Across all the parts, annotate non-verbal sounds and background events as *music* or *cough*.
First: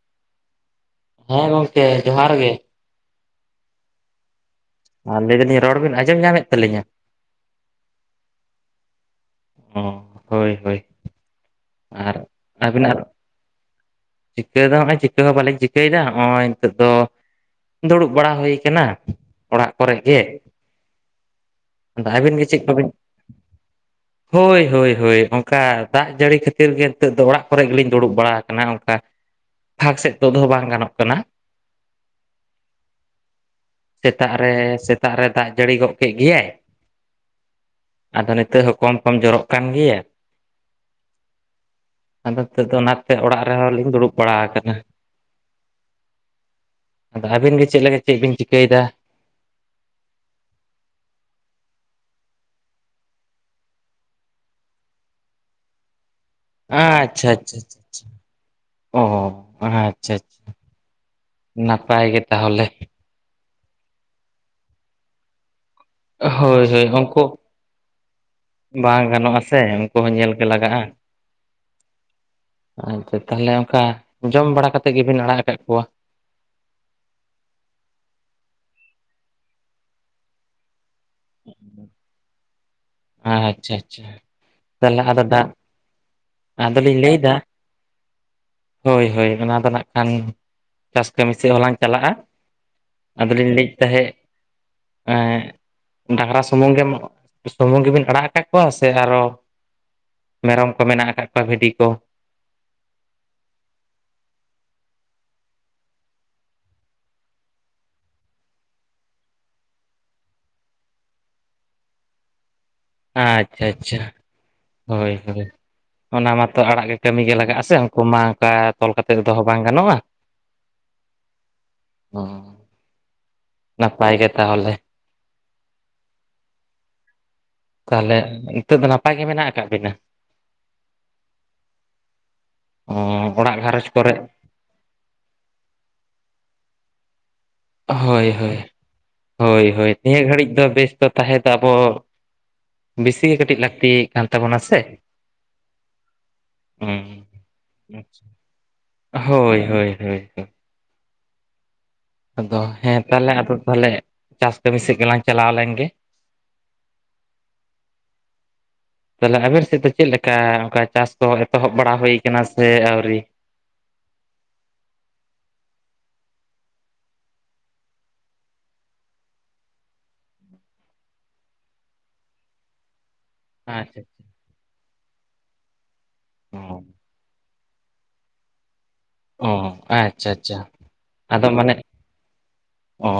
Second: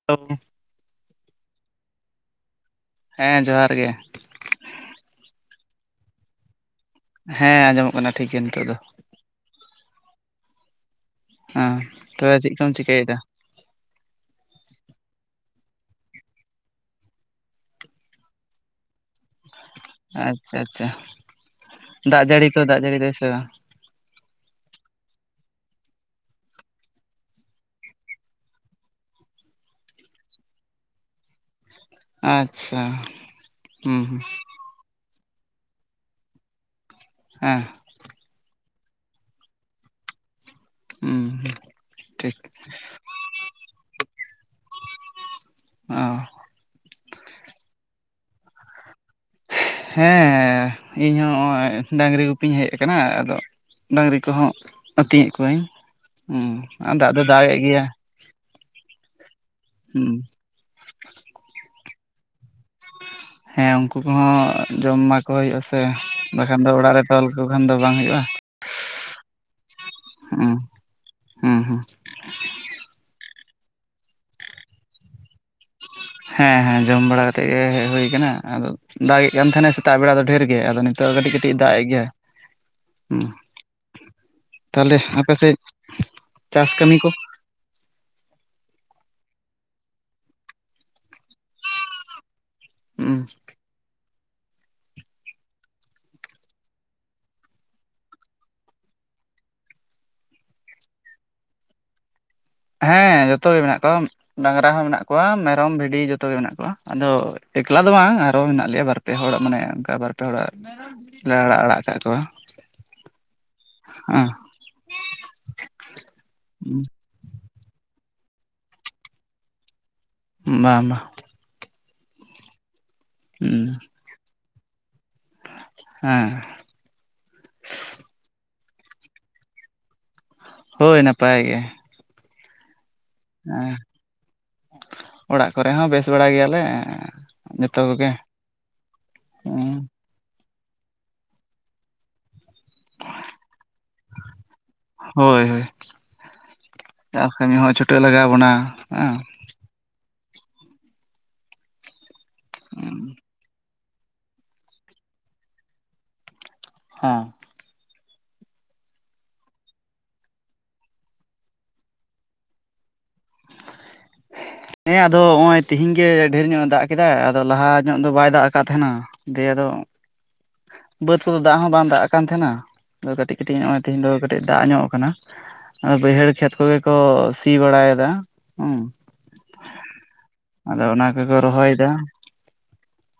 *unintelligible* ᱦᱮᱸ ᱜᱚᱝᱠᱮ ᱡᱚᱦᱟᱨ ᱜᱮ ᱦᱮᱸ ᱡᱚᱦᱟᱨ ᱜᱮ ᱟᱨ ᱞᱟᱹᱭ ᱫᱟᱞᱤᱧ ᱨᱚᱲ ᱵᱮᱤᱱ ᱟᱸᱡᱚᱢ ᱧᱟᱢᱮᱫ ᱛᱟᱹᱞᱤᱧᱟ ᱦᱮᱸ ᱟᱸᱡᱚᱢᱚᱜ ᱠᱟᱱᱟ ᱴᱷᱤᱠ ᱜᱮ ᱱᱤᱛᱚᱜ ᱫᱚ ᱚ ᱦᱳᱭ ᱦᱳᱭ ᱦᱮᱸ ᱟᱨ ᱛᱚᱵᱮ ᱪᱮᱜ ᱠᱚᱢ ᱟᱹᱵᱤᱱᱟᱜ ᱪᱤᱠᱟᱹᱭᱮᱫᱟ ᱪᱤᱠᱟᱹ ᱫᱚ ᱱᱚᱜᱼᱚᱭ ᱪᱤᱠᱟᱹ ᱦᱚᱸ ᱵᱟᱞᱮᱧ ᱪᱤᱠᱟᱹᱭᱮᱫᱟ ᱱᱚᱜᱼᱚᱭ ᱱᱤᱛᱚᱜ ᱫᱚ ᱫᱩᱲᱩᱵ ᱵᱟᱲᱟ ᱦᱩᱭ ᱟᱠᱟᱱᱟ ᱟᱪᱪᱷᱟ ᱟᱪᱪᱷᱟ ᱟᱫᱚ ᱫᱟᱜ ᱟᱹᱵᱤᱱ ᱜᱮ ᱡᱟᱹᱲᱤ ᱛᱚ ᱪᱮᱫ ᱫᱟᱜ ᱠᱚᱵᱤᱱ ᱡᱟᱹᱲᱤ ᱮᱫᱟᱭ ᱥᱮ ᱵᱟᱝ ᱦᱳᱭ ᱦᱳᱭ ᱦᱳᱭ ᱚᱱᱠᱟ ᱫᱟᱜ ᱡᱟᱹᱲᱤ ᱠᱷᱟᱹᱛᱤᱨ ᱜᱮ ᱱᱤᱛᱚᱜ ᱫᱚ ᱚᱲᱟᱜ ᱠᱚᱨᱮ ᱜᱮᱞᱤᱧ ᱫᱩᱲᱩᱵ ᱵᱟᱲᱟ ᱟᱠᱟᱱᱟ ᱯᱷᱟᱠ ᱥᱮᱫ ᱛᱚᱫ ᱦᱚ ᱵᱟᱝ ᱜᱟᱱᱚᱜ ᱠᱟᱱᱟ ᱟᱪᱪᱷᱟ ᱦᱩᱸ ᱦᱩᱸ ᱥᱮᱛᱟᱜ ᱨᱮ ᱥᱮᱛᱟᱜ ᱨᱮ ᱫᱟᱜ ᱡᱟᱹᱲᱤ ᱜᱚᱫ ᱠᱮᱫ ᱜᱮᱭᱟᱭ ᱦᱮᱸ ᱟᱫᱚ ᱱᱤᱛᱚᱜ ᱦᱚᱸ ᱠᱚᱢ ᱠᱚᱢ ᱡᱚᱨᱚᱜ ᱠᱟᱱ ᱜᱮᱭᱟ ᱦᱩᱸ ᱦᱩᱸ ᱴᱷᱤᱠ ᱟᱫᱚ ᱱᱤᱛᱚᱜ ᱫᱚ ᱚᱱᱟᱛᱮ ᱚᱲᱟᱜ ᱨᱮᱦᱚᱸ ᱞᱤᱧ ᱫᱩᱲᱩᱵ ᱵᱟᱲᱟ ᱟᱠᱟᱱᱟ ᱚ ᱟᱫᱚ ᱟᱹᱵᱤᱱ ᱜᱮ ᱪᱮᱫ ᱞᱮᱠᱟ ᱪᱮᱫ ᱵᱤᱱ ᱪᱤᱠᱟᱹᱭᱮᱫᱟ ᱦᱮᱸ ᱤᱧ ᱦᱚᱸ ᱱᱚᱜ-ᱚᱭ ᱰᱟᱹᱝᱨᱤ ᱜᱩᱯᱤᱧ ᱦᱮᱡ ᱟᱠᱟᱱᱟ ᱟᱫᱚ ᱰᱟᱝᱨᱤ ᱠᱚᱦᱚᱸ ᱟᱹᱛᱤᱧᱮᱫ ᱠᱚᱣᱟᱧ ᱦᱚᱸ ᱟᱨ ᱫᱟᱜ ᱫᱚᱭ ᱟᱪᱪᱷᱟ ᱟᱪᱪᱷᱟ ᱫᱟᱜᱮᱫ ᱜᱮᱭᱟ ᱟᱪᱪᱷᱟ ᱚ ᱟᱪᱪᱷᱟ ᱦᱩᱸ ᱟᱪᱪᱷᱟ ᱱᱟᱯᱟᱭ ᱜᱮ ᱛᱟᱦᱚᱞᱮ ᱦᱮᱸ ᱩᱱᱠᱩ ᱠᱚᱦᱚᱸ ᱡᱚᱢ ᱢᱟ *unintelligible* ᱵᱟᱠᱷᱟᱱ ᱦᱳᱭ ᱫᱚ ᱦᱳᱭ ᱚᱲᱟᱜ ᱨᱮ ᱛᱚᱞ ᱩᱱᱠᱩ ᱞᱮᱠᱚ ᱠᱷᱟᱱ ᱫᱚ ᱵᱟᱝ ᱦᱩᱭᱩᱜᱼᱟ ᱵᱟᱝ ᱜᱟᱱᱚᱜᱼᱟᱥᱮ ᱩᱱᱠᱩ ᱦᱚᱸ ᱧᱮᱞ ᱜᱮ ᱦᱩᱸ ᱞᱟᱜᱟᱜᱼᱟ ᱦᱩᱸ ᱦᱩᱸ ᱟᱪᱪᱷᱟ ᱛᱟᱦᱚᱞᱮ ᱚᱱᱠᱟ ᱡᱚᱢ ᱵᱟᱲᱟ ᱠᱟᱛᱮᱜ ᱜᱮᱵᱤᱱ ᱟᱲᱟᱜ ᱟᱠᱟᱫ ᱠᱚᱣᱟ ᱦᱮᱸ ᱦᱮᱸ ᱡᱚᱢ ᱵᱟᱲᱟ ᱠᱟᱛᱮᱜ ᱜᱮ ᱦᱮᱡ ᱦᱩᱭ ᱠᱟᱱᱟ ᱟᱫᱚ ᱫᱟᱜ ᱮᱫ ᱠᱟᱱ ᱛᱟᱦᱮᱱᱟ ᱥᱮᱛᱟᱜ ᱵᱮᱲᱟ ᱫᱚ ᱰᱷᱮᱨ ᱜᱮ ᱟᱫᱚ ᱱᱤᱛᱚᱜ ᱠᱟᱹᱴᱤᱜ ᱠᱟᱹᱴᱤᱜ ᱫᱟᱜ ᱮ ᱜᱮᱭᱟ ᱟᱪᱪᱷᱟ ᱟᱪᱪᱷᱟ ᱛᱟᱦᱚᱞᱮ ᱟᱫᱚ ᱫᱟ- ᱟᱯᱮᱥᱮᱫ ᱪᱟᱥ ᱠᱟᱹᱢᱤ ᱟᱫᱚᱞᱤᱧ ᱠᱚ ᱞᱟᱹᱭᱫᱟ ᱦᱳᱭ ᱦᱳᱭ ᱚᱱᱟ ᱫᱚ ᱱᱟᱜ ᱠᱟᱱ ᱪᱟᱥ ᱠᱟᱹᱢᱤ ᱥᱮᱜ ᱦᱚᱸᱞᱟᱝ ᱪᱟᱞᱟᱜᱼᱟ ᱟᱫᱚᱞᱤᱧ ᱞᱟᱹᱭᱮᱫ ᱛᱟᱦᱮᱸᱫ ᱰᱟᱝᱨᱟ ᱥᱩᱢᱩᱝ ᱜᱮᱢ ᱥᱩᱢᱩᱝ ᱜᱮᱵᱤᱱ ᱟᱲᱟᱜ ᱟᱠᱟᱫ ᱠᱚᱣᱟ ᱥᱮ ᱟᱨᱚ ᱢᱮᱨᱚᱢ ᱠᱚ ᱢᱮᱱᱟᱜ ᱟᱠᱟᱫ ᱠᱚᱣᱟ ᱵᱷᱤᱰᱤ ᱠᱚ ᱦᱮᱸ ᱡᱚᱛᱚᱜ ᱜᱮ ᱢᱮᱱᱟᱜ ᱠᱚᱣᱟ ᱰᱟᱝᱨᱟ ᱦᱚᱸ ᱢᱮᱱᱟᱜ ᱠᱚᱣᱟ ᱢᱮᱨᱚᱢ ᱵᱷᱤᱰᱤ ᱡᱚᱛᱚᱜ ᱜᱮ ᱢᱮᱱᱟᱜ ᱠᱚᱣᱟ ᱟᱫᱚ ᱮᱠᱞᱟ ᱫᱚ ᱵᱟᱝ ᱟᱨᱦᱚ ᱢᱮᱱᱟᱜ ᱞᱮᱭᱟ ᱵᱟᱨ ᱵᱟᱨ ᱯᱮ ᱦᱚᱲᱟᱜ ᱢᱟᱱᱮ ᱚᱱᱠᱟ ᱵᱟᱨ ᱯᱮ ᱦᱚᱲᱟᱜ ᱞᱮ ᱟᱲᱟᱜ ᱟᱲᱟᱜ ᱟᱠᱟᱫ ᱠᱚᱣᱟ ᱟᱪᱪᱷᱟ ᱟᱪᱪᱷᱟ ᱦᱮᱸ ᱦᱳᱭ ᱦᱳᱭ ᱚᱱᱟ ᱢᱟᱛᱚ ᱟᱲᱟᱜ ᱜᱮ ᱠᱟᱹᱢᱤ ᱜᱮ ᱞᱟᱜᱟᱜᱼᱟ ᱥᱮ ᱩᱱᱠᱩ ᱢᱟ ᱚᱱᱠᱟ ᱛᱚᱞ ᱠᱟᱛᱮ ᱫᱚᱦᱚ ᱵᱟᱝ ᱜᱟᱱᱚᱜᱼᱟ ᱵᱟᱝ ᱵᱟᱸ *unintelligible* *unintelligible* ᱱᱟᱯᱟᱭ ᱜᱮ ᱛᱟᱦᱚᱞᱮ ᱦᱮᱸ ᱛᱟᱦᱚᱞᱮ ᱱᱤᱛᱚᱜ ᱫᱚ ᱱᱟᱯᱟᱭ ᱜᱮ ᱢᱮᱱᱟᱜ ᱟᱠᱟᱜ ᱵᱤᱱᱟ ᱦᱳᱭ ᱱᱟᱯᱟᱭ ᱜᱮ ᱚ ᱚᱲᱟᱜ ᱦᱮᱸ ᱜᱷᱟᱨᱚᱸᱡᱽ ᱠᱚᱨᱮ ᱚᱲᱟᱜ ᱠᱚᱨᱮ ᱦᱚᱸ ᱵᱮᱥ ᱵᱟᱲᱟ ᱜᱮᱭᱟᱞᱮ ᱡᱚᱛᱚ ᱠᱚᱜᱮ ᱦᱳᱭ ᱦᱳᱭ ᱦᱳᱭ ᱦᱳ ᱱᱤᱭᱟᱹ ᱜᱷᱟᱹᱲᱤᱡ ᱫᱚ ᱵᱮᱥ ᱫᱚ ᱛᱟᱦᱮᱸ ᱫᱚ ᱟᱵᱚ ᱵᱮᱥᱤᱜᱮ ᱠᱟᱹᱴᱤᱡ ᱞᱟᱹᱠᱛᱤ ᱠᱟᱱ ᱛᱟᱵᱚᱱᱟ ᱥᱮ ᱦᱳᱭ ᱦᱳᱭ ᱪᱟᱥ ᱠᱟᱹᱢᱤ ᱦᱚᱸ ᱪᱷᱩᱴᱟᱹᱣ ᱞᱟᱜᱟᱣ ᱵᱚᱱᱟ ᱦᱮᱸ ᱦᱳᱭ ᱦᱳᱭ ᱦᱳᱭ ᱟᱫᱚ ᱦᱮᱸ ᱛᱟᱦᱞᱮ ᱟᱫᱚ ᱛᱟᱦᱞᱮ ᱪᱟᱥ ᱠᱟᱹᱢᱤ ᱥᱮᱫ ᱜᱮᱞᱟᱝ ᱪᱟᱞᱟᱣ ᱞᱮᱱ ᱜᱮ ᱦᱚ ᱛᱟᱦᱚᱞᱮ ᱟᱵᱮᱱ ᱥᱮᱫ ᱫᱚ ᱪᱮᱫ ᱞᱮᱠᱟ ᱚᱱᱠᱟ ᱪᱟᱥ ᱠᱚ ᱮᱛᱚᱦᱚᱵ ᱵᱟᱲᱟ ᱦᱩᱭ ᱟᱠᱟᱱᱟ ᱥᱮ ᱟᱹᱣᱨᱤ ᱦᱮᱸ ᱟᱫᱚ ᱱᱚᱜᱼᱚᱭ ᱛᱤᱦᱤᱧ ᱜᱮ ᱰᱷᱮᱨ ᱧᱚᱜ ᱮ ᱫᱟᱜ ᱠᱮᱫᱟᱭ ᱟᱫᱚ ᱞᱟᱦᱟ ᱧᱚᱜ ᱫᱚ ᱵᱟᱭ ᱫᱟᱜ ᱟᱠᱟᱫ ᱛᱟᱦᱮᱱᱟ ᱫᱮ ᱟᱫᱚ ᱵᱟᱹᱫᱽ ᱠᱚᱫᱚ ᱫᱟᱜ ᱦᱚᱸ ᱵᱟᱝ ᱫᱟᱜ ᱠᱟᱱ ᱛᱟᱦᱮᱱᱟ ᱠᱟᱹᱴᱤᱡ ᱠᱟᱹᱴᱤᱡ ᱱᱚᱜᱼᱚᱭ ᱟᱪᱪᱷᱟ ᱛᱮᱦᱤᱧ ᱫᱚ ᱠᱟᱹᱴᱤᱡ ᱫᱟᱜ ᱧᱚᱜ ᱠᱟᱱᱟ ᱵᱟᱹᱭᱦᱟᱹᱲ ᱠᱷᱮᱛ ᱠᱚᱜᱮ ᱟᱪᱪᱷᱟ ᱠᱚ ᱥᱤ ᱵᱟᱲᱟᱭᱮᱫᱟ ᱦᱮᱸ ᱚ ᱟᱪᱪᱷᱟ ᱟᱪᱪᱷᱟ ᱟᱫᱚ ᱚᱱᱟ ᱠᱚᱠᱚ ᱟᱫᱚ ᱢᱟᱱᱮ ᱨᱚᱦᱚᱭᱮᱫᱟ ᱚ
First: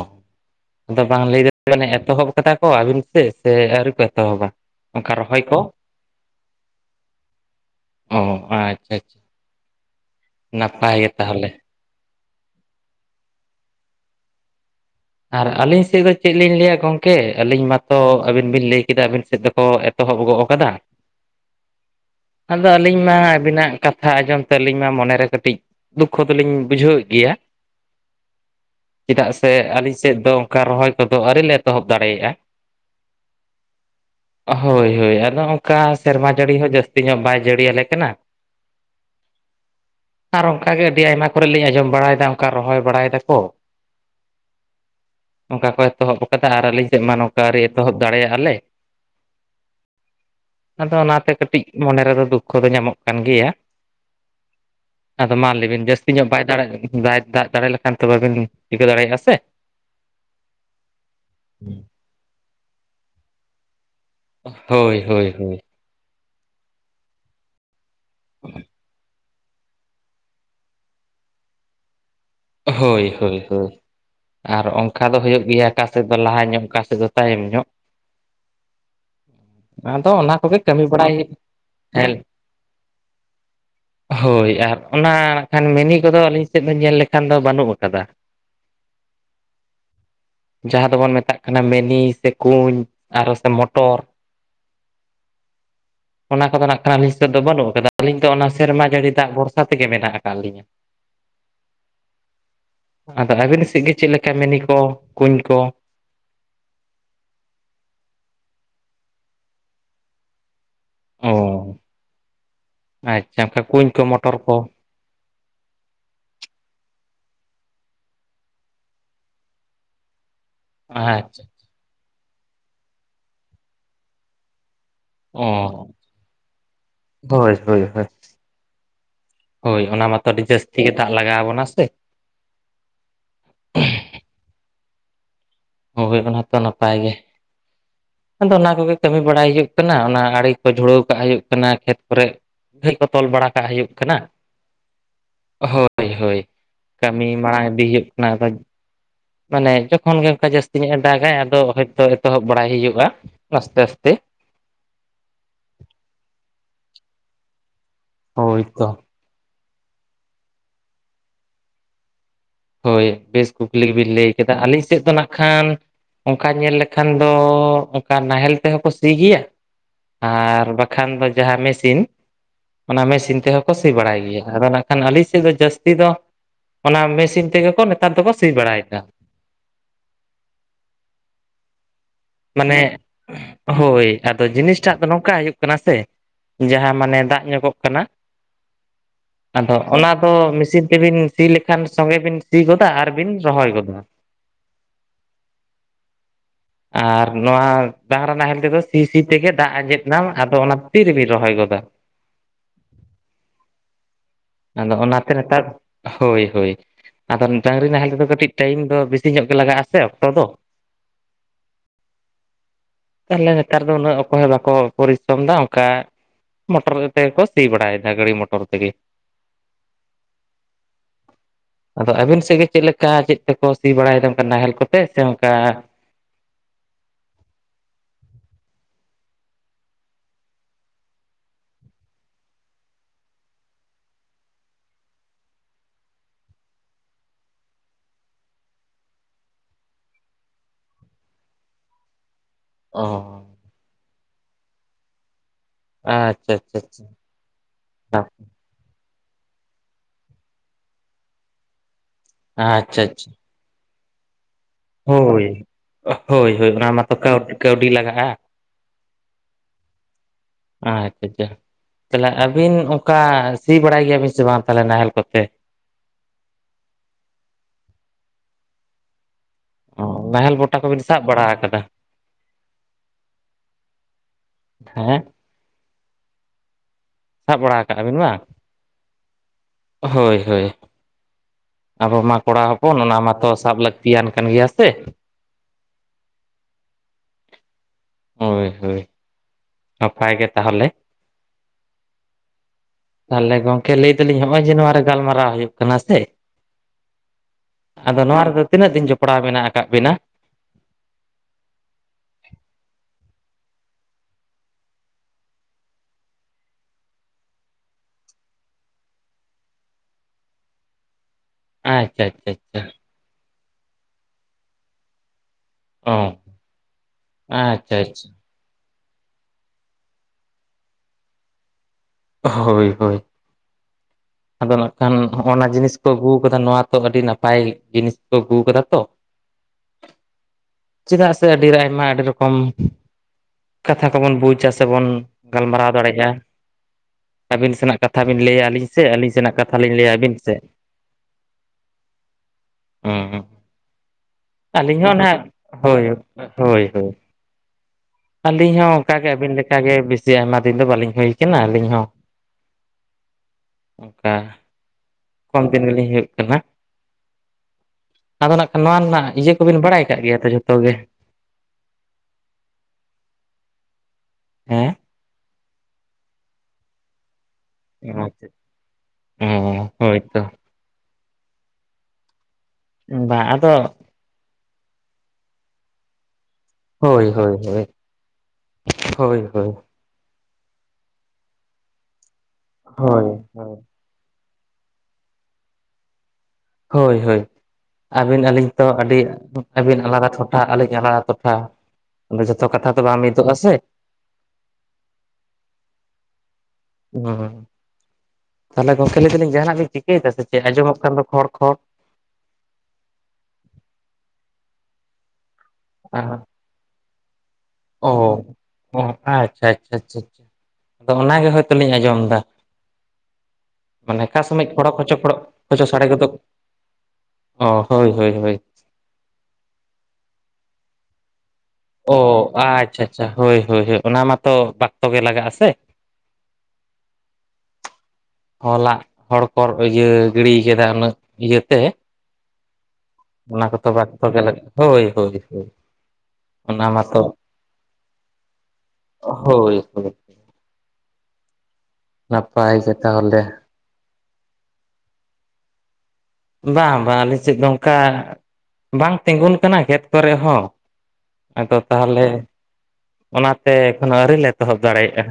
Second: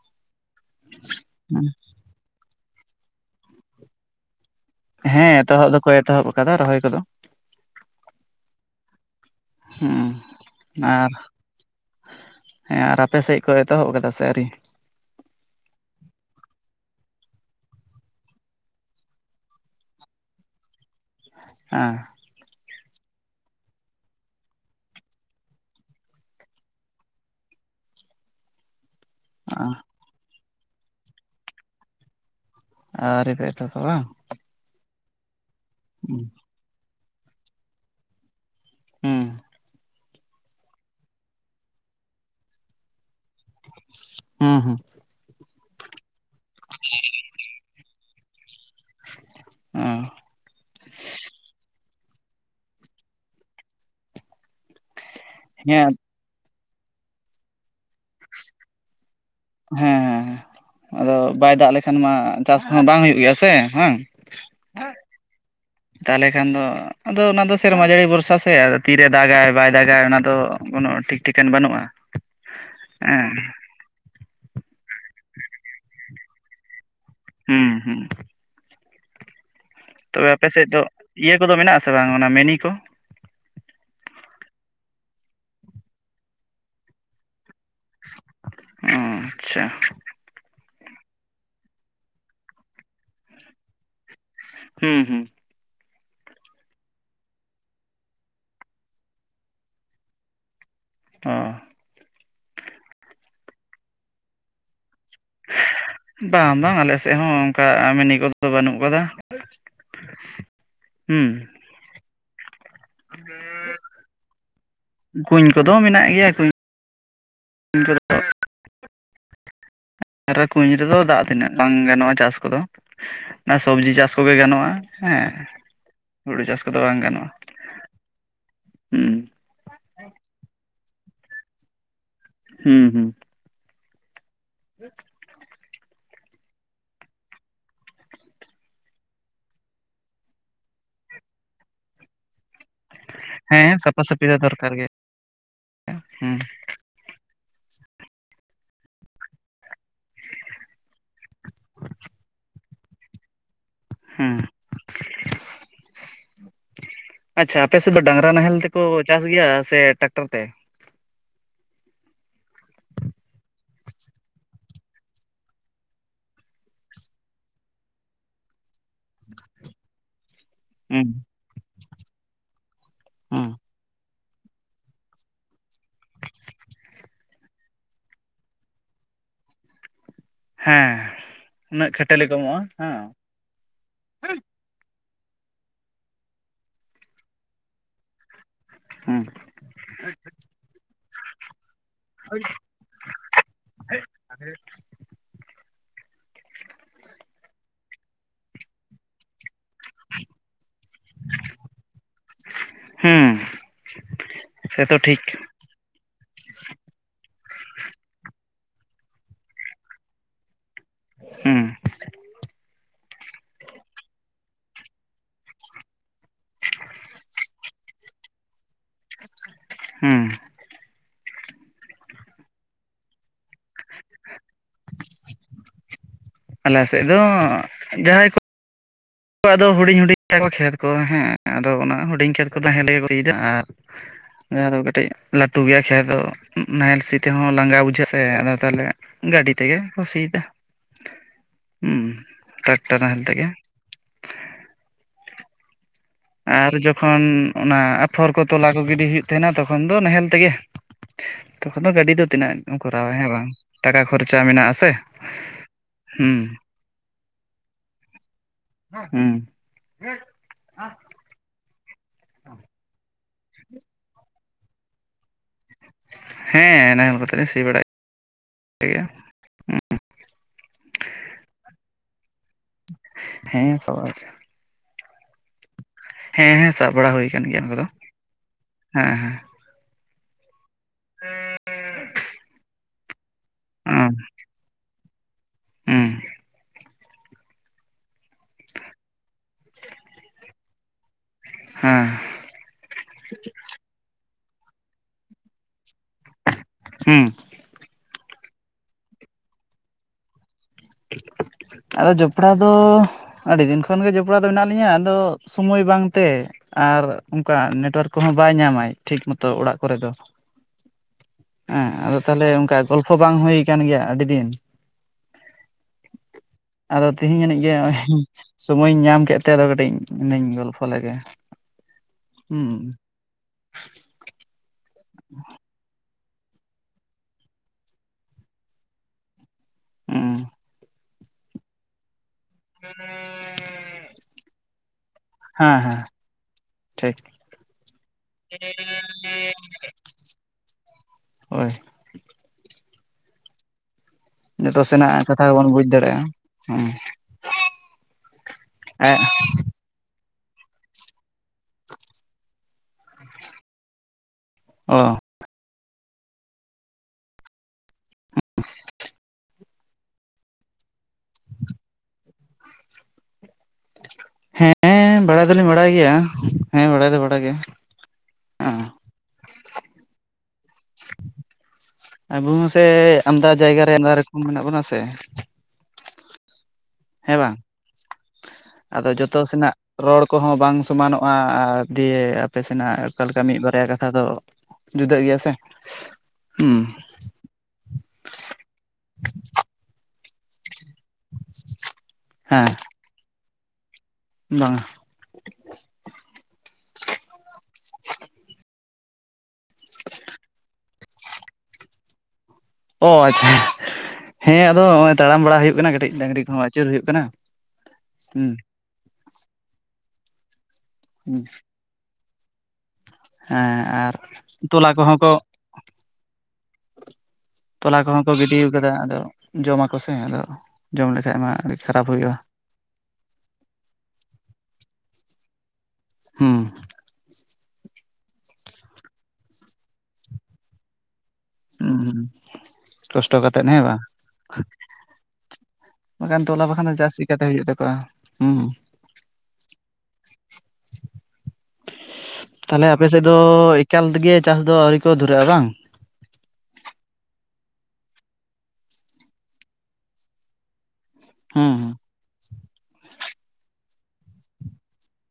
ᱟᱫᱚ ᱵᱟᱝ ᱞᱟᱹᱭ ᱠᱟᱛᱮ ᱢᱟᱱᱮ ᱮᱛᱚᱦᱚᱵ ᱠᱟᱴᱟ ᱠᱚᱵᱤᱱ ᱥᱮ ᱥᱮ ᱟᱹᱣᱥᱤ ᱠᱚ ᱮᱛᱚᱦᱚᱵᱟ ᱚᱱᱠᱟ ᱦᱮᱸ ᱨᱚᱦᱚᱭ ᱠᱚ ᱮᱛᱚᱦᱚᱵ ᱫᱚᱠᱚ ᱮᱛᱚᱦᱚᱵ ᱟᱠᱟᱫᱟ ᱨᱚᱦᱚᱭ ᱠᱚᱫᱚ ᱚ ᱟᱪᱷᱟ ᱟᱪᱷᱟ ᱦᱩᱸ ᱱᱟᱯᱟᱭ ᱜᱮ ᱟᱨ ᱛᱟᱦᱚᱞᱮ ᱦᱮᱸ ᱟᱨ ᱟᱯᱮ ᱥᱮᱫ ᱠᱚ ᱮᱛᱚᱦᱚᱵ ᱠᱟᱫᱟ ᱥᱮ ᱟᱹᱣᱨᱤ ᱟᱨ ᱟᱹᱞᱤᱧ ᱥᱮᱫ ᱫᱚ ᱪᱮᱫ ᱞᱤᱧ ᱞᱟᱹᱭᱟ ᱜᱚᱢᱠᱮ ᱟᱹᱞᱤᱧ ᱢᱟᱛᱚ ᱟᱹᱵᱤᱱ ᱵᱤᱱ ᱞᱟᱹᱭ ᱠᱮᱫᱟ ᱟᱹᱵᱤᱱ ᱥᱮᱫ ᱫᱚᱠᱚ ᱮᱛᱚᱦᱚᱵ ᱜᱚᱜ ᱟᱠᱟᱫᱟ ᱦᱮᱸ ᱟᱫᱚ ᱟᱹᱞᱤᱧ ᱢᱟ ᱟᱹᱵᱤᱱᱟᱜ ᱠᱟᱛᱷᱟ ᱟᱸᱡᱚᱢ ᱛᱮ ᱟᱹᱞᱤᱧ ᱢᱟ ᱢᱚᱱᱮᱨᱮ ᱠᱟᱹᱴᱤᱡ ᱫᱩᱠᱷᱚ ᱫᱚᱞᱤᱧ ᱵᱩᱡᱷᱟᱹᱣᱮᱫ ᱜᱮᱭᱟ ᱪᱮᱫᱟᱜ ᱥᱮ ᱟᱹᱞᱤᱧ ᱥᱮᱫ ᱫᱚ ᱚᱱᱠᱟ ᱨᱚᱦᱚᱭ ᱠᱚᱫᱚ ᱟᱹᱣᱨᱤ ᱞᱮ ᱮᱛᱚᱦᱚᱵ ᱫᱟᱲᱮᱭᱟᱜᱼᱟ ᱟᱹᱣᱨᱤ ᱯᱮ ᱮᱛᱚᱦᱚᱵᱼᱟ ᱵᱟᱝ ᱦᱳᱭ ᱦᱳᱭ ᱟᱫᱚ ᱚᱱᱠᱟ ᱥᱮᱨᱢᱟ ᱡᱟᱹᱲᱤ ᱦᱚᱸ ᱡᱟᱹᱥᱛᱤ ᱧᱚᱜ ᱵᱟᱭ ᱡᱟᱹᱲᱤ ᱟᱞᱮ ᱠᱟᱱᱟ ᱦᱮᱸ ᱟᱨ ᱚᱱᱠᱟᱜᱮ ᱟᱹᱰᱤ ᱟᱭᱢᱟ ᱠᱚᱨᱮ ᱞᱤᱧ ᱟᱸᱡᱚᱢ ᱵᱟᱲᱟᱭᱮᱫᱟ ᱚᱱᱠᱟ ᱨᱚᱦᱚᱭ ᱵᱟᱲᱟᱭᱮᱫᱟᱠᱚ ᱦᱮᱸ ᱦᱮᱸ ᱱᱚᱝᱠᱟ ᱠᱚ ᱮᱛᱚᱦᱚᱵ ᱠᱟᱫᱟ ᱟᱨ ᱟᱹᱞᱤᱧ ᱥᱮᱫ ᱢᱟ ᱱᱚᱝᱠᱟ ᱟᱹᱨᱤ ᱮᱛᱚᱦᱚᱵ ᱫᱟᱲᱮᱭᱟᱜᱼᱟ ᱞᱮ ᱚ ᱟᱫᱚ ᱚᱱᱟᱛᱮ ᱠᱟᱹᱴᱤᱡ ᱢᱚᱱᱮ ᱨᱮᱫᱚ ᱫᱩᱠᱷᱚ ᱫᱚ ᱧᱟᱢᱚᱜ ᱠᱟᱱ ᱜᱮᱭᱟ ᱟᱫᱚ ᱢᱟ ᱞᱟᱹᱭᱵᱤᱱ ᱦᱮᱸ ᱡᱟᱹᱥᱛᱤ ᱧᱚᱜ ᱵᱟᱭ ᱫᱟᱲᱮ ᱵᱟᱭ ᱫᱟᱜ ᱫᱟᱲᱮ ᱞᱮᱠᱷᱟᱱ ᱛᱚ ᱵᱟᱹᱵᱤᱱ ᱴᱤᱠᱟᱹ ᱫᱟᱲᱮᱭᱟᱜᱼᱟ ᱥᱮ ᱦᱮᱸ ᱦᱮᱸ ᱟᱫᱚ ᱵᱟᱭ ᱫᱟᱜ ᱞᱮᱠᱷᱟᱱ ᱢᱟ ᱪᱟᱥ ᱠᱚᱦᱚᱸ ᱵᱟᱝ ᱦᱩᱭᱩᱜ ᱜᱮᱭᱟ ᱥᱮ ᱦᱮᱸ ᱦᱳᱭ ᱦᱳᱭ ᱦᱳᱭ ᱛᱟᱦᱚᱞᱮ ᱠᱷᱟᱱ ᱫᱚ ᱟᱫᱚ ᱚᱱᱟ ᱫᱚ ᱥᱮᱨᱢᱟ ᱡᱟᱹᱲᱤ ᱵᱷᱚᱨᱥᱟ ᱥᱮ ᱛᱤᱨᱮ ᱫᱟᱜᱟ ᱵᱟᱭ ᱫᱟᱜᱟ ᱚᱱᱟ ᱫᱚ ᱠᱳᱱᱳ ᱴᱷᱤᱠ ᱴᱷᱤᱠᱟᱹᱱ ᱵᱟᱹᱱᱩᱜᱼᱟ ᱦᱳᱭ ᱦᱮᱸ ᱦᱳᱭ ᱟᱨ ᱚᱱᱠᱟ ᱫᱚ ᱦᱩᱭᱩᱜ ᱜᱮᱭᱟ ᱚᱠᱟ ᱥᱮᱫ ᱫᱚ ᱞᱟᱦᱟ ᱧᱚᱜ ᱚᱠᱟ ᱥᱮᱫ ᱫᱚ ᱛᱟᱭᱚᱢ ᱧᱚᱜ ᱦᱩᱸ ᱦᱩᱸ ᱟᱫᱚ ᱛᱚᱵᱮ ᱚᱱᱟ ᱟᱯᱮ ᱠᱚᱜᱮ ᱥᱮᱫ ᱫᱚ ᱠᱟᱹᱢᱤ ᱵᱟᱲᱟᱭ ᱦᱩᱭᱩᱜ ᱤᱭᱟᱹ ᱠᱚᱫᱚ ᱢᱮᱱᱟᱜ ᱟᱥᱮ ᱵᱟᱝ ᱦᱮᱞ ᱚᱱᱟ ᱢᱤᱱᱤ ᱠᱚ ᱦᱳᱭ ᱟᱨ ᱚᱱᱟ ᱠᱷᱟᱱ ᱢᱤᱱᱤ ᱠᱚᱫᱚ ᱟᱹᱞᱤᱧ ᱥᱮᱫ ᱫᱚ ᱧᱮᱞ ᱞᱮᱠᱷᱟᱱ ᱫᱚ ᱵᱟᱹᱱᱩᱜᱼᱟ ᱠᱟᱫᱟ ᱚ ᱟᱪᱪᱷᱟ ᱡᱟᱦᱟᱸ ᱫᱚᱵᱚᱱ ᱢᱮᱛᱟᱜ ᱠᱟᱱᱟ ᱢᱮᱱᱤ ᱥᱮ ᱠᱩᱧ ᱟᱨᱚ ᱥᱮ ᱢᱚᱴᱚᱨ ᱾ ᱦᱩᱸ ᱦᱩᱸ *inaudible* ᱚᱱᱟ ᱠᱚᱫᱚ ᱱᱟᱜ ᱠᱷᱟᱱ ᱟᱹᱞᱤᱤᱥᱮᱫ ᱫᱚ ᱵᱟᱹᱱᱩᱜ ᱟᱠᱟᱫᱟ ᱟᱹᱞᱤᱧ ᱫᱚ ᱚᱱᱟ ᱥᱮᱨᱢᱟ ᱡᱟᱹᱲᱤ ᱫᱟᱜ ᱵᱷᱚᱨᱥᱟ ᱛᱮᱜᱮ ᱢᱮᱱᱟᱜ ᱟᱠᱟᱫ ᱞᱤᱧᱟᱹ ᱾ ᱚ ᱟᱫᱚ ᱟᱹᱵᱤᱱ ᱥᱮᱫ ᱜᱮ ᱪᱮᱫ ᱞᱮᱠᱟ ᱢᱤᱱᱤ ᱠᱚ ᱠᱩᱧ ᱠᱚ? ᱵᱟᱝ ᱵᱟᱝ ᱟᱞᱮ ᱥᱮᱫ ᱦᱚᱸ ᱚᱱᱠᱟ ᱢᱤᱱᱤ ᱠᱚᱫᱚ ᱵᱟᱹᱱᱩᱜ ᱠᱟᱫᱟ ᱾ ᱦᱩᱸ ᱟᱪᱷᱟ ᱟᱯᱮ ᱠᱩᱧ ᱠᱚ, ᱢᱚᱴᱚᱨ ᱠᱚ, ᱠᱩᱧ ᱠᱚᱫᱚ ᱢᱮᱱᱟᱜ ᱜᱮᱭᱟ ᱠᱩᱧ ᱠᱚᱫᱚ, ᱟᱨ ᱠᱩᱧ ᱨᱮᱫᱚ ᱫᱟᱜ ᱟᱪᱪᱷᱟ ᱛᱤᱱᱟᱹᱜ ᱵᱟᱝ ᱜᱟᱱᱚᱜᱼᱟ ᱪᱟᱥ ᱠᱚᱫᱚ ᱚᱱᱟ ᱥᱚᱵᱽᱡᱤ ᱪᱟᱥ ᱠᱚᱜᱮ ᱜᱟᱱᱚᱜᱼᱟ ᱾ ᱚ ᱵᱟᱝ ᱜᱟᱱᱚᱜᱼᱟ ᱦᱳᱭ ᱦᱳᱭ ᱦᱳᱭ ᱦᱩᱸ ᱦᱳᱭ ᱚᱱᱟ ᱢᱟᱛᱚ ᱟᱹᱰᱤ ᱡᱟᱹᱥᱛᱤ ᱜᱮ ᱫᱟᱜ ᱞᱟᱜᱟᱣ ᱟᱵᱚᱱᱟ ᱥᱮ, ᱦᱩᱸ ᱦᱩᱸ *unintelligible* ᱦᱳᱭ ᱚᱱᱟ ᱛᱚ ᱱᱟᱯᱟᱭ ᱜᱮ, ᱟᱫᱚ ᱚᱱᱟ ᱠᱚᱜᱮ ᱠᱟᱹᱢᱤ ᱵᱟᱲᱟᱭ ᱦᱩᱭᱩᱜ ᱠᱟᱱᱟ ᱚᱱᱟ ᱟᱲᱮ ᱠᱚ ᱡᱷᱩᱲᱟᱹᱣ ᱠᱟᱜ ᱦᱩᱭᱩᱜ ᱠᱟᱱᱟ ᱠᱷᱮᱛ ᱠᱚᱨᱮ, ᱜᱷᱟᱹᱭ ᱠᱚ ᱛᱚᱞ ᱵᱟᱲᱟ ᱦᱮᱸ ᱠᱟᱜ ᱦᱮᱸ ᱦᱩᱭᱩᱜ ᱥᱟᱯᱷᱟ ᱠᱟᱱᱟ ᱥᱟᱹᱯᱷᱤ ᱫᱚ ᱫᱚᱨᱠᱟᱨ ᱜᱮ ᱦᱳᱭ ᱦᱮᱸ ᱦᱳᱭ ᱠᱟᱹᱢᱤ ᱢᱟᱲᱟᱝ ᱤᱫᱤ ᱦᱩᱭᱩᱜ ᱠᱟᱱᱟ ᱾ ᱟ ᱢᱟᱱᱮ ᱡᱚᱠᱷᱚᱱ ᱜᱮ ᱚᱱᱠᱟ ᱡᱟᱹᱥᱛᱤ ᱧᱚᱜ ᱮ ᱫᱟᱜᱟᱭ ᱟᱫᱚ ᱦᱚᱭᱛᱳ ᱮᱛᱚᱦᱚᱵ ᱵᱟᱲᱟᱭ ᱦᱩᱭᱩᱜᱼᱟ ᱟᱥᱛᱮ ᱟᱥᱛᱮ᱾ ᱩᱸ ᱟᱪᱷᱟ ᱟᱯᱮ ᱥᱮᱫ ᱫᱚ ᱰᱟᱝᱨᱟ ᱱᱟᱦᱮᱞ ᱛᱮᱠᱚ ᱦᱳᱭᱛᱚ ᱪᱟᱥ ᱜᱮᱭᱟ ᱥᱮ ᱴᱨᱟᱠᱴᱟᱨ ᱛᱮ᱾ ᱦᱳᱭ ᱵᱮᱥ ᱠᱩᱠᱞᱤ ᱵᱤᱱ ᱞᱟᱹᱭ ᱠᱟᱫᱟ ᱟᱹᱞᱤᱧ ᱥᱮᱫ ᱫᱚ ᱱᱟᱜ ᱠᱷᱟᱱ ᱚᱱᱠᱟ ᱧᱮᱞ ᱞᱮᱠᱷᱟᱱ ᱫᱚ ᱚᱱᱠᱟ ᱱᱟᱦᱮᱞ ᱛᱮᱦᱚᱸᱠᱚ ᱜᱮᱭᱟ ᱟᱨ ᱦᱩᱸ ᱵᱟᱠᱷᱟᱱ ᱫᱚ ᱡᱟᱦᱟᱸ ᱢᱮᱥᱤᱱ ᱚᱱᱟ ᱢᱮᱥᱤᱱ ᱦᱩᱸ ᱛᱮᱦᱚᱸ ᱠᱚ ᱥᱤ ᱵᱟᱲᱟᱭ ᱜᱮᱭᱟ ᱟᱫᱚ ᱠᱷᱟᱱ ᱟᱞᱤᱧ ᱥᱮᱫ ᱫᱚ ᱡᱟᱹᱥᱛᱤ ᱫᱚ ᱚᱱᱟ ᱢᱮᱥᱤᱱ ᱛᱮᱜᱮ ᱠᱚ ᱱᱮᱛᱟᱨ ᱫᱚᱠᱚ ᱥᱤ ᱵᱟᱲᱟᱭᱫᱟ ᱦᱮᱸ ᱩᱱᱟᱹᱜ ᱠᱷᱟᱹᱴᱟᱹᱞᱤ ᱠᱚᱢᱚᱜ ᱢᱟᱱᱮ ᱦᱳᱭ ᱟᱫᱚ ᱡᱤᱱᱤᱥᱴᱟᱜ ᱫᱚ ᱱᱚᱝᱠᱟ ᱦᱩᱭᱩᱜ ᱠᱟᱱᱟ ᱥᱮ ᱡᱟᱦᱟᱸ ᱢᱟᱱᱮ ᱫᱟᱜ ᱧᱚᱜᱚᱜ ᱠᱟᱱᱟ ᱦᱩᱸ ᱟᱫᱚ ᱚᱱᱟ ᱫᱚ ᱢᱮᱥᱤᱱ ᱛᱮᱵᱤᱱ ᱥᱤ ᱞᱮᱠᱷᱟᱱ ᱥᱚᱸᱜᱮ ᱵᱤᱱ ᱥᱤ ᱜᱚᱫᱟ ᱟᱨᱵᱤᱱ ᱨᱚᱦᱚᱭ ᱜᱚᱫᱟ *inaudible* ᱟᱨ ᱱᱚᱶᱟ ᱰᱟᱸᱝᱨᱟ ᱱᱟᱦᱮᱞ ᱛᱮᱫᱚ ᱥᱤ ᱥᱤ ᱛᱮᱜᱮ ᱫᱟᱜ ᱟᱸᱡᱮᱫ ᱚᱱᱟ ᱟᱫᱚ ᱛᱤ ᱨᱮᱵᱤᱱ ᱨᱚᱦᱚᱭ ᱜᱚᱫᱟ? ᱦᱮᱸ ᱟᱫᱚ ᱚᱱᱟᱛᱮ ᱱᱮᱛᱟᱨ ᱦᱳᱭ ᱦᱳᱭ ᱟᱫᱚ ᱰᱟᱹᱟᱝᱨᱤ ᱱᱟᱦᱮᱞ ᱨᱮᱫᱚ ᱠᱟᱹᱴᱤᱡ ᱴᱟᱭᱤᱢ ᱫᱚ ᱵᱤᱥᱤ ᱧᱚᱜ ᱜᱮ ᱞᱟᱜᱟᱜᱼᱟ ᱥᱮ ᱚᱠᱛᱚ ᱫᱚ ᱦᱩᱸ ᱛᱟᱦᱚᱞᱮ ᱱᱮᱛᱟᱨ ᱫᱚ ᱩᱱᱟᱹᱜ ᱚᱠᱚᱭ ᱦᱚᱸ ᱵᱟᱠᱚ ᱯᱚᱨᱤᱥᱨᱚᱢ ᱮᱫᱟ ᱚᱱᱠᱟ ᱢᱚᱴᱚᱨ ᱛᱮ ᱠᱚ ᱥᱤ ᱵᱟᱲᱟᱭᱮᱫᱟ ᱡᱟᱸᱦᱟ ᱜᱟᱲᱤ ᱢᱚᱴᱚᱨ ᱛᱮᱜᱮ ᱦᱮᱸ ᱟᱫᱚ ᱟᱹᱵᱤᱱ ᱥᱮᱫ ᱜᱮ ᱪᱮᱫ ᱞᱮᱠᱟ ᱪᱮᱫ ᱛᱮᱠᱚ ᱥᱤ ᱵᱟᱲᱟᱭ ᱫᱟ ᱚᱱᱠᱟ ᱱᱟᱦᱮᱞ ᱠᱚᱛᱮ ᱥᱮ ᱚᱱᱠᱟ ᱟᱞ ᱥᱮᱫ ᱫᱚ ᱡᱟᱦᱟᱸᱭ ᱠᱚ *unintelligible* ᱦᱩᱰᱤᱧ ᱦᱩᱰᱤᱧ ᱛᱟᱠᱚ ᱠᱷᱮᱛ ᱠᱚ ᱦᱮᱸ ᱟᱫᱚ ᱚᱱᱟ ᱦᱩᱰᱤᱧ ᱠᱷᱮᱛ ᱠᱚᱫᱚ ᱦᱮᱸᱞᱮ ᱥᱤᱭᱮᱫᱟ ᱟᱨ ᱡᱟᱦᱟᱸ ᱫᱚ ᱠᱟᱹᱴᱤᱡ ᱞᱟᱹᱴᱩ ᱜᱮᱭᱟ ᱠᱷᱮᱛ ᱱᱟᱦᱮᱞ ᱥᱤ ᱛᱮᱦᱚᱸ ᱞᱟᱸᱜᱟ ᱵᱩᱡᱷᱟᱹᱜᱼᱟ ᱥᱮ ᱟᱫᱚ ᱛᱟᱦᱚᱞᱮ ᱜᱟᱹᱰᱤ ᱛᱮᱜᱮ ᱠᱚ ᱥᱤᱭᱫᱟ ᱦᱮᱸ ᱴᱨᱟᱠᱴᱟᱨ ᱚ ᱱᱟᱦᱮᱞ ᱛᱮᱜᱮ᱾ ᱟᱪᱪᱷᱟ ᱟᱨ ᱟᱪᱪᱷᱟ ᱟᱪᱪᱷᱟ ᱡᱚᱠᱷᱚᱱ ᱚᱱᱟ ᱟᱪᱪᱷᱟ ᱟᱯᱷᱚᱨ ᱠᱚ ᱛᱚᱞᱟ ᱠᱚ ᱜᱤᱰᱤ ᱦᱩᱭᱩᱜ ᱛᱟᱦᱮᱱᱟ ᱛᱚᱠᱷᱚᱱ ᱫᱚ ᱱᱟᱦᱮᱞ ᱛᱮᱜᱮ ᱛᱚᱠᱷᱚᱱ ᱫᱚ ᱜᱟᱹᱰᱤ ᱫᱚ ᱛᱤᱱᱟᱹᱜ ᱮᱢ ᱠᱚᱨᱟᱣᱟ ᱟᱪᱪᱷᱟ ᱦᱮᱸ ᱵᱟᱝ ᱴᱟᱠᱟ ᱠᱷᱚᱨᱪᱟ ᱢᱮᱱᱟᱜ ᱟᱥᱮ ᱦᱳᱭ ᱦᱩᱸ ᱦᱳᱭ ᱦᱳᱭ ᱚᱱᱟ ᱢᱟᱛᱚ ᱠᱟᱹ ᱠᱟᱹᱣᱰᱤ ᱞᱟᱜᱟᱜᱼᱟ ᱦᱩ ᱟᱪᱪᱷᱟ ᱟᱪᱷᱟ ᱛᱟᱦᱞᱮ ᱟᱹᱵᱤᱱ ᱚᱱᱠᱟ ᱥᱤ ᱵᱟᱲᱟᱭ ᱜᱮᱭᱟᱵᱤᱱ ᱥᱮ ᱵᱟᱝ ᱛᱟᱦᱚᱞᱮ ᱱᱟᱦᱮᱞ ᱠᱚᱛᱮ? ᱦᱮᱸ ᱱᱟᱦᱮᱞ ᱠᱟᱛᱮ ᱞᱤᱧ ᱥᱤ ᱵᱟᱲᱟᱭ ᱜᱮᱭᱟ ᱚ ᱱᱟᱦᱮᱞ ᱵᱚᱴᱟ ᱠᱚᱵᱤᱱ ᱥᱟᱵ ᱵᱟᱲᱟ ᱠᱟᱫᱟ ᱦᱮᱸ ᱛᱚ ᱟᱪᱷᱟ ᱦᱮᱸ ᱦᱮᱸ ᱦᱮᱸ ᱥᱟᱵ ᱵᱟᱲᱟ ᱦᱩᱭ ᱟᱠᱟᱱ ᱥᱟᱵ ᱜᱮᱭᱟ ᱚᱱᱟ ᱵᱟᱲᱟ ᱠᱚᱫᱚ ᱟᱠᱟᱜᱼᱟ ᱵᱤᱱ ᱵᱟᱝ ᱦᱮᱸ ᱦᱮᱸ ᱦᱳᱭ ᱦᱳᱭ *inaudible* ᱟᱵᱚ ᱢᱟ ᱠᱚᱲᱟ ᱦᱚᱯᱚᱱ ᱚᱱᱟ ᱢᱟᱛᱚ ᱥᱟᱵ ᱞᱟᱹᱠᱛᱤᱭᱟᱱ ᱠᱟᱱ ᱜᱮᱭᱟ ᱥᱮ ᱦᱮᱸ ᱦᱳᱭ ᱦᱳᱭ *inaudible* ᱱᱟᱯᱟᱭ ᱜᱮ ᱛᱟᱦᱚᱞᱮ ᱦᱮᱸ ᱛᱟᱦᱚᱞᱮ ᱜᱚᱝᱠᱮ ᱞᱟᱹᱭ ᱫᱟᱞᱤᱧ ᱦᱚᱜᱼᱚᱭ ᱡᱮ ᱱᱚᱣᱟ ᱨᱮ ᱜᱟᱞᱢᱟᱨᱟᱣ ᱦᱩᱭᱩᱜ ᱠᱟᱱᱟ ᱥᱮ ᱦᱩ ᱟᱫᱚ ᱱᱚᱶᱟ ᱨᱮᱫᱚ ᱛᱤᱱᱟᱹᱜ ᱫᱤᱱ ᱡᱚᱯᱲᱟᱣ ᱢᱮᱱᱟᱜ ᱟᱠᱟᱫ ᱵᱤᱱᱟ? *inaudible* ᱟᱫᱚ ᱡᱚᱯᱲᱟᱣ ᱫᱚ ᱟᱹᱰᱤ ᱫᱤᱱ ᱠᱷᱚᱱᱜᱮ ᱡᱚᱯᱲᱟᱣ ᱫᱚ ᱢᱮᱱᱟᱜ ᱞᱤᱧᱟᱹ᱾ ᱟᱫᱚ ᱥᱩᱢᱚᱭ ᱵᱟᱝᱛᱮ ᱟᱨ ᱚᱝᱠᱟ ᱱᱮᱴᱳᱣᱟᱨᱠ ᱠᱚᱦᱚᱸ ᱵᱟᱭ ᱧᱟᱢᱟᱭ ᱴᱷᱤᱠ ᱢᱚᱛᱚ ᱚᱲᱟᱜ ᱠᱚᱨᱮ ᱫᱚ᱾ *inaudible* ᱦᱮᱸ ᱟᱫᱚ ᱟᱪᱪᱷᱟ ᱛᱟᱦᱚᱞᱮ ᱟᱪᱪᱷᱟ ᱚᱱᱠᱟ ᱟᱪᱪᱷᱟ ᱜᱚᱞᱯᱷᱚ ᱵᱟᱝ ᱦᱩᱭ ᱟᱠᱟᱱ ᱜᱮᱭᱟ ᱟᱹᱰᱤ ᱫᱤᱱ ᱾ ᱚ ᱟᱫᱚ ᱛᱮᱦᱤᱧ ᱟᱹᱱᱤᱡ ᱜᱮ ᱟᱪᱪᱷᱟ ᱱᱚᱜ ᱟᱪᱪᱷᱟ ᱥᱳᱢᱚᱭᱤᱧ ᱧᱟᱢ ᱠᱮᱫ ᱛᱮ ᱟᱫᱚ ᱠᱟᱹᱴᱤᱡ ᱤᱧ ᱜᱚᱞᱯᱷᱚ ᱞᱮᱜᱮ ᱾ ᱦᱳᱭ ᱦᱳᱭ ᱟᱫᱚᱱᱟᱜ, ᱠᱷᱟᱱ ᱦᱚᱸᱜ ᱱᱚᱣᱟ ᱡᱤᱱᱤᱥ ᱠᱚ ᱟᱹᱜᱩ ᱠᱟᱫᱟ ᱱᱚᱣᱟ ᱛᱚ ᱟᱹᱰᱤ ᱱᱟᱯᱟᱭ ᱡᱤᱱᱤᱥ ᱠᱚ ᱟᱹᱜᱩ ᱠᱟᱫᱟ ᱛᱚ, ᱦᱩᱸ ᱪᱮᱫᱟᱜ ᱥᱮ ᱟᱹᱰᱤ ᱟᱭᱢᱟ ᱟᱹᱰᱤ ᱨᱚᱠ ᱠᱚᱢ ᱠᱟᱛᱷᱟ ᱠᱚᱵᱚᱱ ᱵᱩᱡᱟ ᱥᱮᱵᱚᱱ ᱦᱮᱸ ᱜᱟᱞᱢᱟᱨᱟᱣ ᱦᱮᱸ ᱫᱟᱲᱮᱭᱟᱜᱼᱟ ᱾ ᱴᱷᱤᱠ ᱟᱹᱵᱤᱱ ᱥᱮᱱᱟᱜ ᱠᱟᱛᱷᱟ ᱵᱤᱱ ᱞᱟᱹᱭᱟ ᱟᱹᱞᱤᱧ ᱥᱮᱫ ᱟᱹᱞᱤᱧ ᱥᱮᱱᱟᱜ ᱠᱟᱛᱷᱟ ᱞᱤᱧ ᱞᱟᱹᱭᱟ ᱟᱹᱵᱤᱱ ᱥᱮᱫ, ᱦᱳᱭ *unintelligible* ᱡᱚᱛᱚ ᱟᱹᱞᱤᱧ ᱦᱚᱸ ᱥᱮᱱᱟᱜ ᱚᱱᱟ ᱠᱟᱛᱷᱟ ᱜᱮᱵᱚᱱ ᱵᱩᱡᱽ ᱦᱳᱭ ᱫᱟᱲᱮᱭᱟᱜᱼᱟ ᱦᱳᱭ ᱦᱩᱸ ᱦᱳᱭ ᱟᱹᱞᱤᱧ ᱦᱚᱸ ᱚᱱᱠᱟ ᱮᱸ ᱜᱮ ᱟᱵᱤᱱ ᱞᱮ ᱚᱱᱠᱟᱜᱮ ᱵᱮᱥᱤ ᱟᱭᱢᱟ ᱫᱤᱱ ᱫᱚ ᱵᱟᱹᱞᱤᱧ ᱦᱩᱭ ᱟᱠᱟᱱᱟ ᱟᱹᱞᱤᱧ ᱦᱚᱸ ᱚᱱᱠᱟ ᱚ ᱠᱚᱢ ᱫᱤᱱ ᱜᱮᱞᱤᱧ ᱦᱩᱭᱩᱜ ᱠᱟᱱᱟ ᱾ ᱟᱫᱚ ᱱᱟᱜ ᱠᱷᱟᱱ ᱱᱚᱣᱟ ᱨᱮᱱᱟᱜ ᱤᱭᱟᱹ ᱠᱚᱵᱤᱱ ᱵᱟᱲᱟᱭ ᱠᱟᱜ ᱜᱮᱭᱟ ᱛᱚ ᱡᱷᱚᱛᱚ ᱜᱮ, ᱦᱮᱸ ᱵᱟᱲᱟᱭ ᱫᱚᱞᱤᱧ ᱵᱟᱲᱟᱭ ᱜᱮᱭᱟ ᱦᱮᱸ ᱵᱟᱲᱟᱭ ᱫᱚ ᱵᱟᱲᱟᱭ ᱜᱮ, ᱚ ᱟᱪᱪᱷᱟ ᱦᱮᱸ ᱪᱷᱟ ᱚ ᱦᱳᱭᱛᱚ ᱟ ᱵᱩ ᱢᱟᱥᱮ ᱵᱟᱝ ᱟᱢᱫᱟ ᱡᱟᱭᱜᱼᱟ ᱨᱮ ᱟᱫᱚ ᱟᱢᱫᱟ ᱨᱚᱠᱚᱢ ᱢᱮᱱᱟᱜ ᱵᱚᱱᱟ ᱥᱮ᱾ ᱦᱳᱭ ᱦᱮᱸ ᱦᱳᱭ ᱵᱟᱝ ᱦᱳᱭ ᱟᱫᱚ ᱡᱚᱛᱚ ᱦᱳᱭ ᱦᱳᱭ ᱥᱮᱱᱟᱜ ᱨᱚᱲ ᱠᱚᱦᱚᱸ ᱵᱟᱝ ᱥᱚᱢᱟᱱᱚᱜᱼᱟ, ᱟᱨ ᱫᱤᱭᱮ ᱟᱯᱮ ᱥᱮᱱᱟᱜ ᱚᱠᱟ ᱞᱮᱠᱟ ᱦᱳᱭ ᱢᱤᱫ ᱦᱳᱭ ᱵᱟᱨᱭᱟ ᱠᱟ ᱠᱟᱛᱷᱟ ᱫᱚ ᱡᱩᱫᱟᱹᱜ ᱜᱮᱭᱟ ᱥᱮ, ᱦᱩᱸ ᱦᱳᱭ ᱦᱳᱭ ᱟᱹᱵᱤᱱ ᱟᱹᱞᱤᱧ ᱛᱚ ᱟᱹᱰᱤ ᱟᱹᱵᱤᱱ ᱟᱞᱟᱫᱟ, ᱟᱹᱞᱤᱧ ᱚᱱᱟ ᱴᱚᱴᱷᱟ ᱡᱚᱛᱚ ᱠᱟᱛᱷᱟ ᱫᱚ ᱵᱟᱝ ᱢᱤᱫᱚᱜᱼᱟ ᱥᱮ, ᱵᱟᱝᱟ ᱦᱳᱭ *unintelligible* ᱛᱟᱦᱚᱞᱮ ᱜᱚᱢᱠᱮ ᱞᱟᱹᱭ ᱫᱟᱞᱤᱧ ᱡᱟᱦᱟᱱᱟᱜ ᱵᱤᱱ ᱪᱤᱠᱟᱹᱭᱮᱫᱟ ᱥᱮ ᱪᱮᱫ ᱟᱸᱡᱚᱢᱚᱜ ᱠᱟᱱ ᱫᱚ ᱠᱷᱚᱲ ᱠᱷᱚᱲ ᱚ ᱟᱪᱪᱷᱟ ᱦᱮᱸ ᱟᱫᱚ ᱱᱚᱜᱚᱭ ᱛᱟᱲᱟᱢ ᱵᱟᱲᱟ ᱦᱩᱭᱩᱜ ᱠᱟᱱᱟ ᱠᱟᱹᱴᱤᱡ ᱰᱟᱹᱝᱨᱤ ᱠᱚᱦᱚᱸ ᱟᱹᱪᱩᱨ ᱦᱩᱭᱩᱜ ᱠᱟᱱᱟ᱾ ᱚ ᱦᱩᱸ ᱟᱪᱪᱷᱟ ᱟᱪᱪᱷᱟ ᱪᱷᱟ ᱪᱷᱟ ᱟᱫᱚ ᱦᱩᱸ ᱚᱱᱟᱜᱮ ᱦᱚᱭᱛᱚ ᱞᱤᱧ ᱟᱸᱡᱚᱢ ᱮᱫᱟ᱾ ᱦᱮᱸ ᱟᱨ ᱮ ᱚᱠᱟ ᱥᱚᱢᱚᱭ ᱛᱚᱞᱟ ᱠᱷᱚᱲᱚ ᱠᱚᱦᱚᱸ ᱠᱚ ᱦᱚᱪᱚᱲᱚ ᱦᱚᱪᱚ ᱥᱟᱰᱮ ᱜᱚᱫᱚᱜ ᱚ ᱦᱳᱭ ᱦᱳᱭ ᱦᱳᱭ ᱫᱟ ᱟᱫᱚ ᱡᱚᱢᱟᱠᱚ ᱥᱮ ᱟᱫᱚ ᱡᱚᱢ ᱞᱮᱠᱷᱟᱡ ᱢᱟ ᱹᱰᱤ ᱚ ᱟᱪᱪᱷᱟ ᱟᱪᱪᱷᱟ ᱦᱳᱭ ᱦᱳᱭ ᱚᱱᱟ ᱢᱟᱛᱚ ᱵᱟᱠᱛᱚ ᱜᱮ ᱞᱟᱜᱟᱜᱼᱟ ᱥᱮ᱾ ᱦᱮᱸ *unintelligible* ᱦᱚᱞᱟᱜ ᱦᱚᱲ ᱠᱚ ᱤᱭᱟᱹ ᱜᱤᱲᱤᱭ ᱠᱮᱫᱟ ᱩᱱᱟᱹᱜ ᱤᱭᱟᱹᱛᱮ ᱦᱩᱸ ᱦᱩᱸ ᱚᱱᱟ ᱠᱚᱫᱚ ᱵᱟᱫᱽᱷᱚ ᱜᱮ ᱦᱳᱭ ᱦᱳᱭ ᱵᱟᱝᱠᱷᱟᱱ ᱛᱚᱞᱟ ᱵᱟᱠᱷᱟᱱ ᱚᱱᱟ ᱫᱚ ᱡᱟᱥ ᱢᱟᱛᱚ ᱪᱤᱠᱟᱹᱛᱮ ᱦᱩᱭᱩᱜ ᱛᱟᱠᱚᱣᱟ ᱦᱩᱸ᱾ ᱦᱳᱭ ᱯᱟᱞᱮ ᱱᱟᱯᱟᱭ ᱛᱟᱞᱦᱮ ᱜᱮ ᱟᱯᱮ ᱥᱮᱫ ᱫᱚ ᱛᱟᱦᱚᱞᱮ ᱮᱠᱟᱞ ᱛᱮᱜᱮ ᱪᱟᱥ ᱫᱚ ᱟᱹᱣᱨᱤ ᱠᱚ ᱫᱷᱩᱨᱟᱹᱜᱼᱟ ᱵᱟᱝ ᱵᱟᱝ ᱵᱟᱝ ᱟᱞᱮ ᱪᱮᱫ ᱫᱚ ᱚᱱᱠᱟ ᱵᱟᱝ ᱛᱤᱜᱩᱱ ᱠᱟᱱᱟ ᱠᱷᱮᱛ ᱠᱚᱨᱮ ᱦᱚᱸ᱾ ᱟᱫᱚ ᱦᱩᱸ ᱛᱟᱦᱚᱞᱮ ᱚᱱᱟᱛᱮ ᱮᱠᱷᱱᱳ ᱟᱹᱣᱨᱤᱞ ᱞᱮ ᱮᱦᱚᱵ ᱫᱟᱲᱮᱭᱟᱜᱼᱟ᱾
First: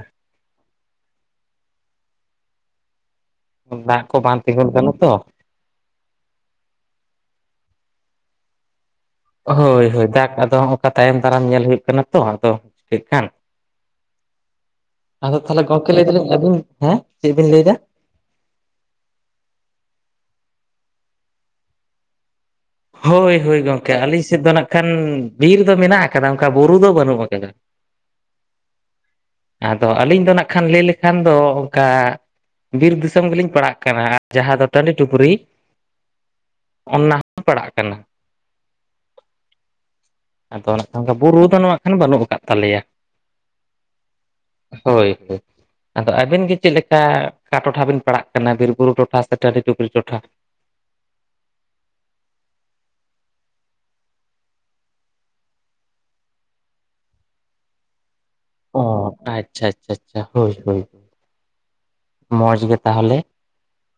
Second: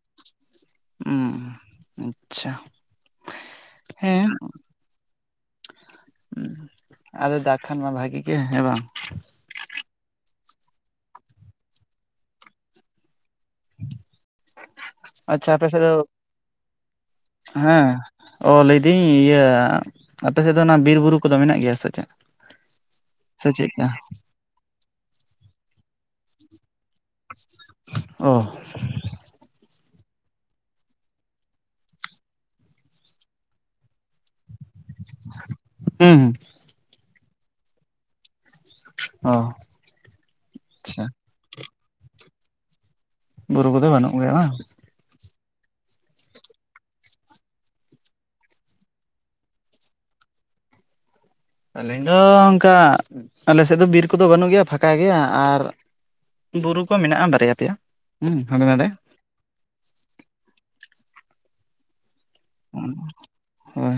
ᱦᱩᱸ ᱟᱪᱪᱷᱟ ᱦᱮᱸ ᱚᱱᱠᱟᱱᱟ ᱛᱚ *inaudible* ᱟᱫᱚ ᱫᱟᱜ ᱠᱷᱟᱱ ᱢᱟ ᱵᱷᱟᱜᱤ ᱜᱮ ᱦᱮᱸ ᱵᱟᱝ ᱦᱳᱭ ᱦᱳᱭ ᱫᱟᱜ ᱟᱫᱚ ᱛᱟᱭᱚᱢ ᱫᱟᱨᱟᱢ ᱧᱮᱞ ᱦᱩᱭᱩᱜ ᱠᱟᱱᱟ ᱛᱚ ᱟᱫᱚ ᱪᱮᱫ ᱠᱷᱟᱱ ᱟᱫᱚ ᱟᱪᱪᱷᱟ ᱛᱟᱦᱞᱮ ᱟᱯᱮ ᱥᱮᱫ ᱜᱚᱢᱠᱮ ᱫᱚ ᱞᱟᱹᱭ ᱫᱟᱞᱤᱧ ᱟᱵᱤᱱ ᱦᱮᱸ ᱪᱮᱫ ᱵᱤᱱ ᱞᱟᱹᱭᱫᱟ? ᱦᱮᱸ ᱚ ᱞᱟᱹᱭᱫᱟᱹᱧ ᱤᱭᱟᱹ ᱟᱯᱮ ᱥᱮᱫ ᱫᱚ ᱚᱱᱟ ᱵᱤᱨ ᱵᱩᱨᱩ ᱠᱚᱫᱚ ᱢᱮᱱᱟᱜ ᱜᱮᱭᱟ ᱥᱮ ᱪᱮᱫ? ᱦᱳᱭ ᱥᱮ ᱦᱳᱭ ᱪᱮᱫᱠᱟ ᱜᱚᱢᱠᱮ ᱟᱹᱞᱤᱧ ᱥᱮᱫ ᱫᱚ ᱱᱟᱜ ᱠᱷᱟᱱ ᱵᱤᱨ ᱫᱚ ᱢᱮᱱᱟᱜ ᱟᱠᱟᱫᱟ ᱚᱱᱠᱟ ᱵᱩᱨᱩ ᱫᱚ ᱵᱟᱹᱱᱩᱜ ᱟᱠᱟᱫᱟ᱾ ᱚ ᱟᱫᱚ ᱟᱹᱞᱤᱧ ᱫᱚ ᱱᱟᱜ ᱠᱷᱟᱱ ᱞᱟᱹᱭ ᱞᱮᱠᱷᱟᱱ ᱫᱚ ᱚᱱᱠᱟ ᱵᱤᱨ ᱫᱤᱥᱚᱢ ᱜᱮᱞᱤᱧ ᱯᱟᱲᱟᱜ ᱠᱟᱱᱟ᱾ ᱡᱟᱦᱟᱸ ᱫᱚ ᱛᱟᱺᱰᱤ ᱴᱩᱯᱨᱤ ᱦᱩᱸ ᱦᱩᱸ ᱚᱱ-ᱱᱟ ᱦᱚᱸ ᱯᱟᱲᱟᱜ ᱠᱟᱱᱟ᱾ ᱚ ᱟᱫᱚ ᱱᱟᱜ ᱟᱪᱪᱷᱟ ᱠᱷᱟᱱ ᱵᱩᱨᱩ ᱫᱚ ᱱᱚᱣᱟ ᱠᱷᱟᱱ ᱵᱟᱹᱱᱩᱜ ᱟᱠᱟᱫ ᱛᱟᱞᱮᱭᱟ᱾ ᱵᱩᱨᱩ ᱠᱚᱫᱚ ᱵᱟᱹᱱᱩᱜ ᱜᱮᱭᱟ ᱵᱟᱝ᱾ ᱦᱳᱭ ᱦᱳᱭ ᱟᱫᱚ ᱟᱹᱵᱤᱱ ᱜᱮ ᱪᱮᱫ ᱞᱮᱠᱟ ᱚᱠᱟ ᱴᱚᱴᱷᱟ ᱵᱤᱱ ᱯᱟᱲᱟᱜ ᱠᱟᱱᱟ ᱵᱤᱨ ᱵᱩᱨᱩ ᱴᱚᱴᱷᱟ ᱥᱮ ᱴᱟᱺᱰᱤ ᱴᱩᱜᱠᱨᱤ ᱴᱚᱴᱷᱟ ᱟᱹᱞᱤᱧ ᱫᱚ ᱚᱱᱠᱟ ᱟᱞᱮ ᱥᱮᱫ ᱫᱚ ᱵᱤᱨ ᱠᱚᱫᱚ ᱵᱟᱹᱱᱩᱜ ᱜᱮᱭᱟ ᱯᱷᱟᱠᱟ ᱜᱮᱭᱟ ᱟᱨ ᱵᱩᱨᱩ ᱠᱚ ᱢᱮᱱᱟᱜᱼᱟ ᱵᱟᱨᱭᱟ ᱯᱮᱭᱟ ᱦᱩᱸ ᱦᱟᱸᱰᱮ ᱱᱟᱰᱮ᱾ ᱚ ᱟᱪᱪᱷᱟ ᱟᱪᱪᱷᱟ ᱟᱪᱪᱷᱟ ᱦᱳᱭ ᱦᱳᱭ ᱢᱚᱸᱡᱽ ᱜᱮ ᱛᱟᱦᱚᱞᱮ ᱦᱳᱭ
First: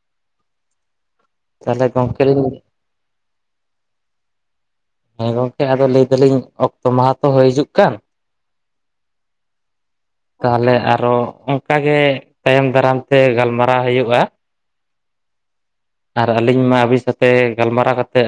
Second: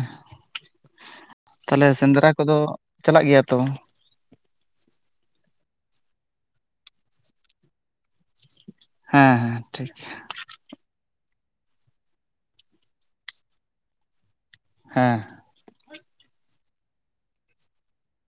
ᱛᱟᱦᱚᱞᱮ ᱛᱟᱦᱞᱮ ᱜᱚᱝᱠᱮ ᱥᱮᱸᱫᱽᱨᱟ ᱠᱚᱫᱚ ᱞᱤᱧ ᱪᱟᱞᱟᱜ ᱜᱮᱭᱟ ᱛᱚ? ᱦᱮᱸ ᱜᱚᱢᱠᱮ ᱟᱫᱚ ᱞᱟᱹᱭ ᱫᱟᱞᱤᱧ ᱚᱠᱛᱚ ᱢᱟᱦᱟ ᱛᱚ ᱦᱳᱭ ᱦᱤᱡᱩᱜ ᱠᱟᱱ ᱦᱮᱸ ᱦᱮᱸ ᱴᱷᱤᱠ ᱜᱮᱭᱟ ᱛᱟᱦᱚᱞᱮ ᱟᱨᱚ ᱚᱱᱠᱟᱜᱮ ᱛᱟᱭᱚᱢ ᱫᱟᱨᱟᱢ ᱛᱮ ᱜᱟᱞᱢᱟᱨᱟᱣ ᱦᱩᱭᱩᱜᱼᱟ ᱦᱮᱸ ᱟᱨ ᱟᱹᱞᱤᱧ ᱢᱟ ᱟᱵᱤᱱ ᱥᱟᱛᱮ ᱜᱟᱞᱢᱟᱨᱟᱣ ᱠᱟᱛᱮᱫ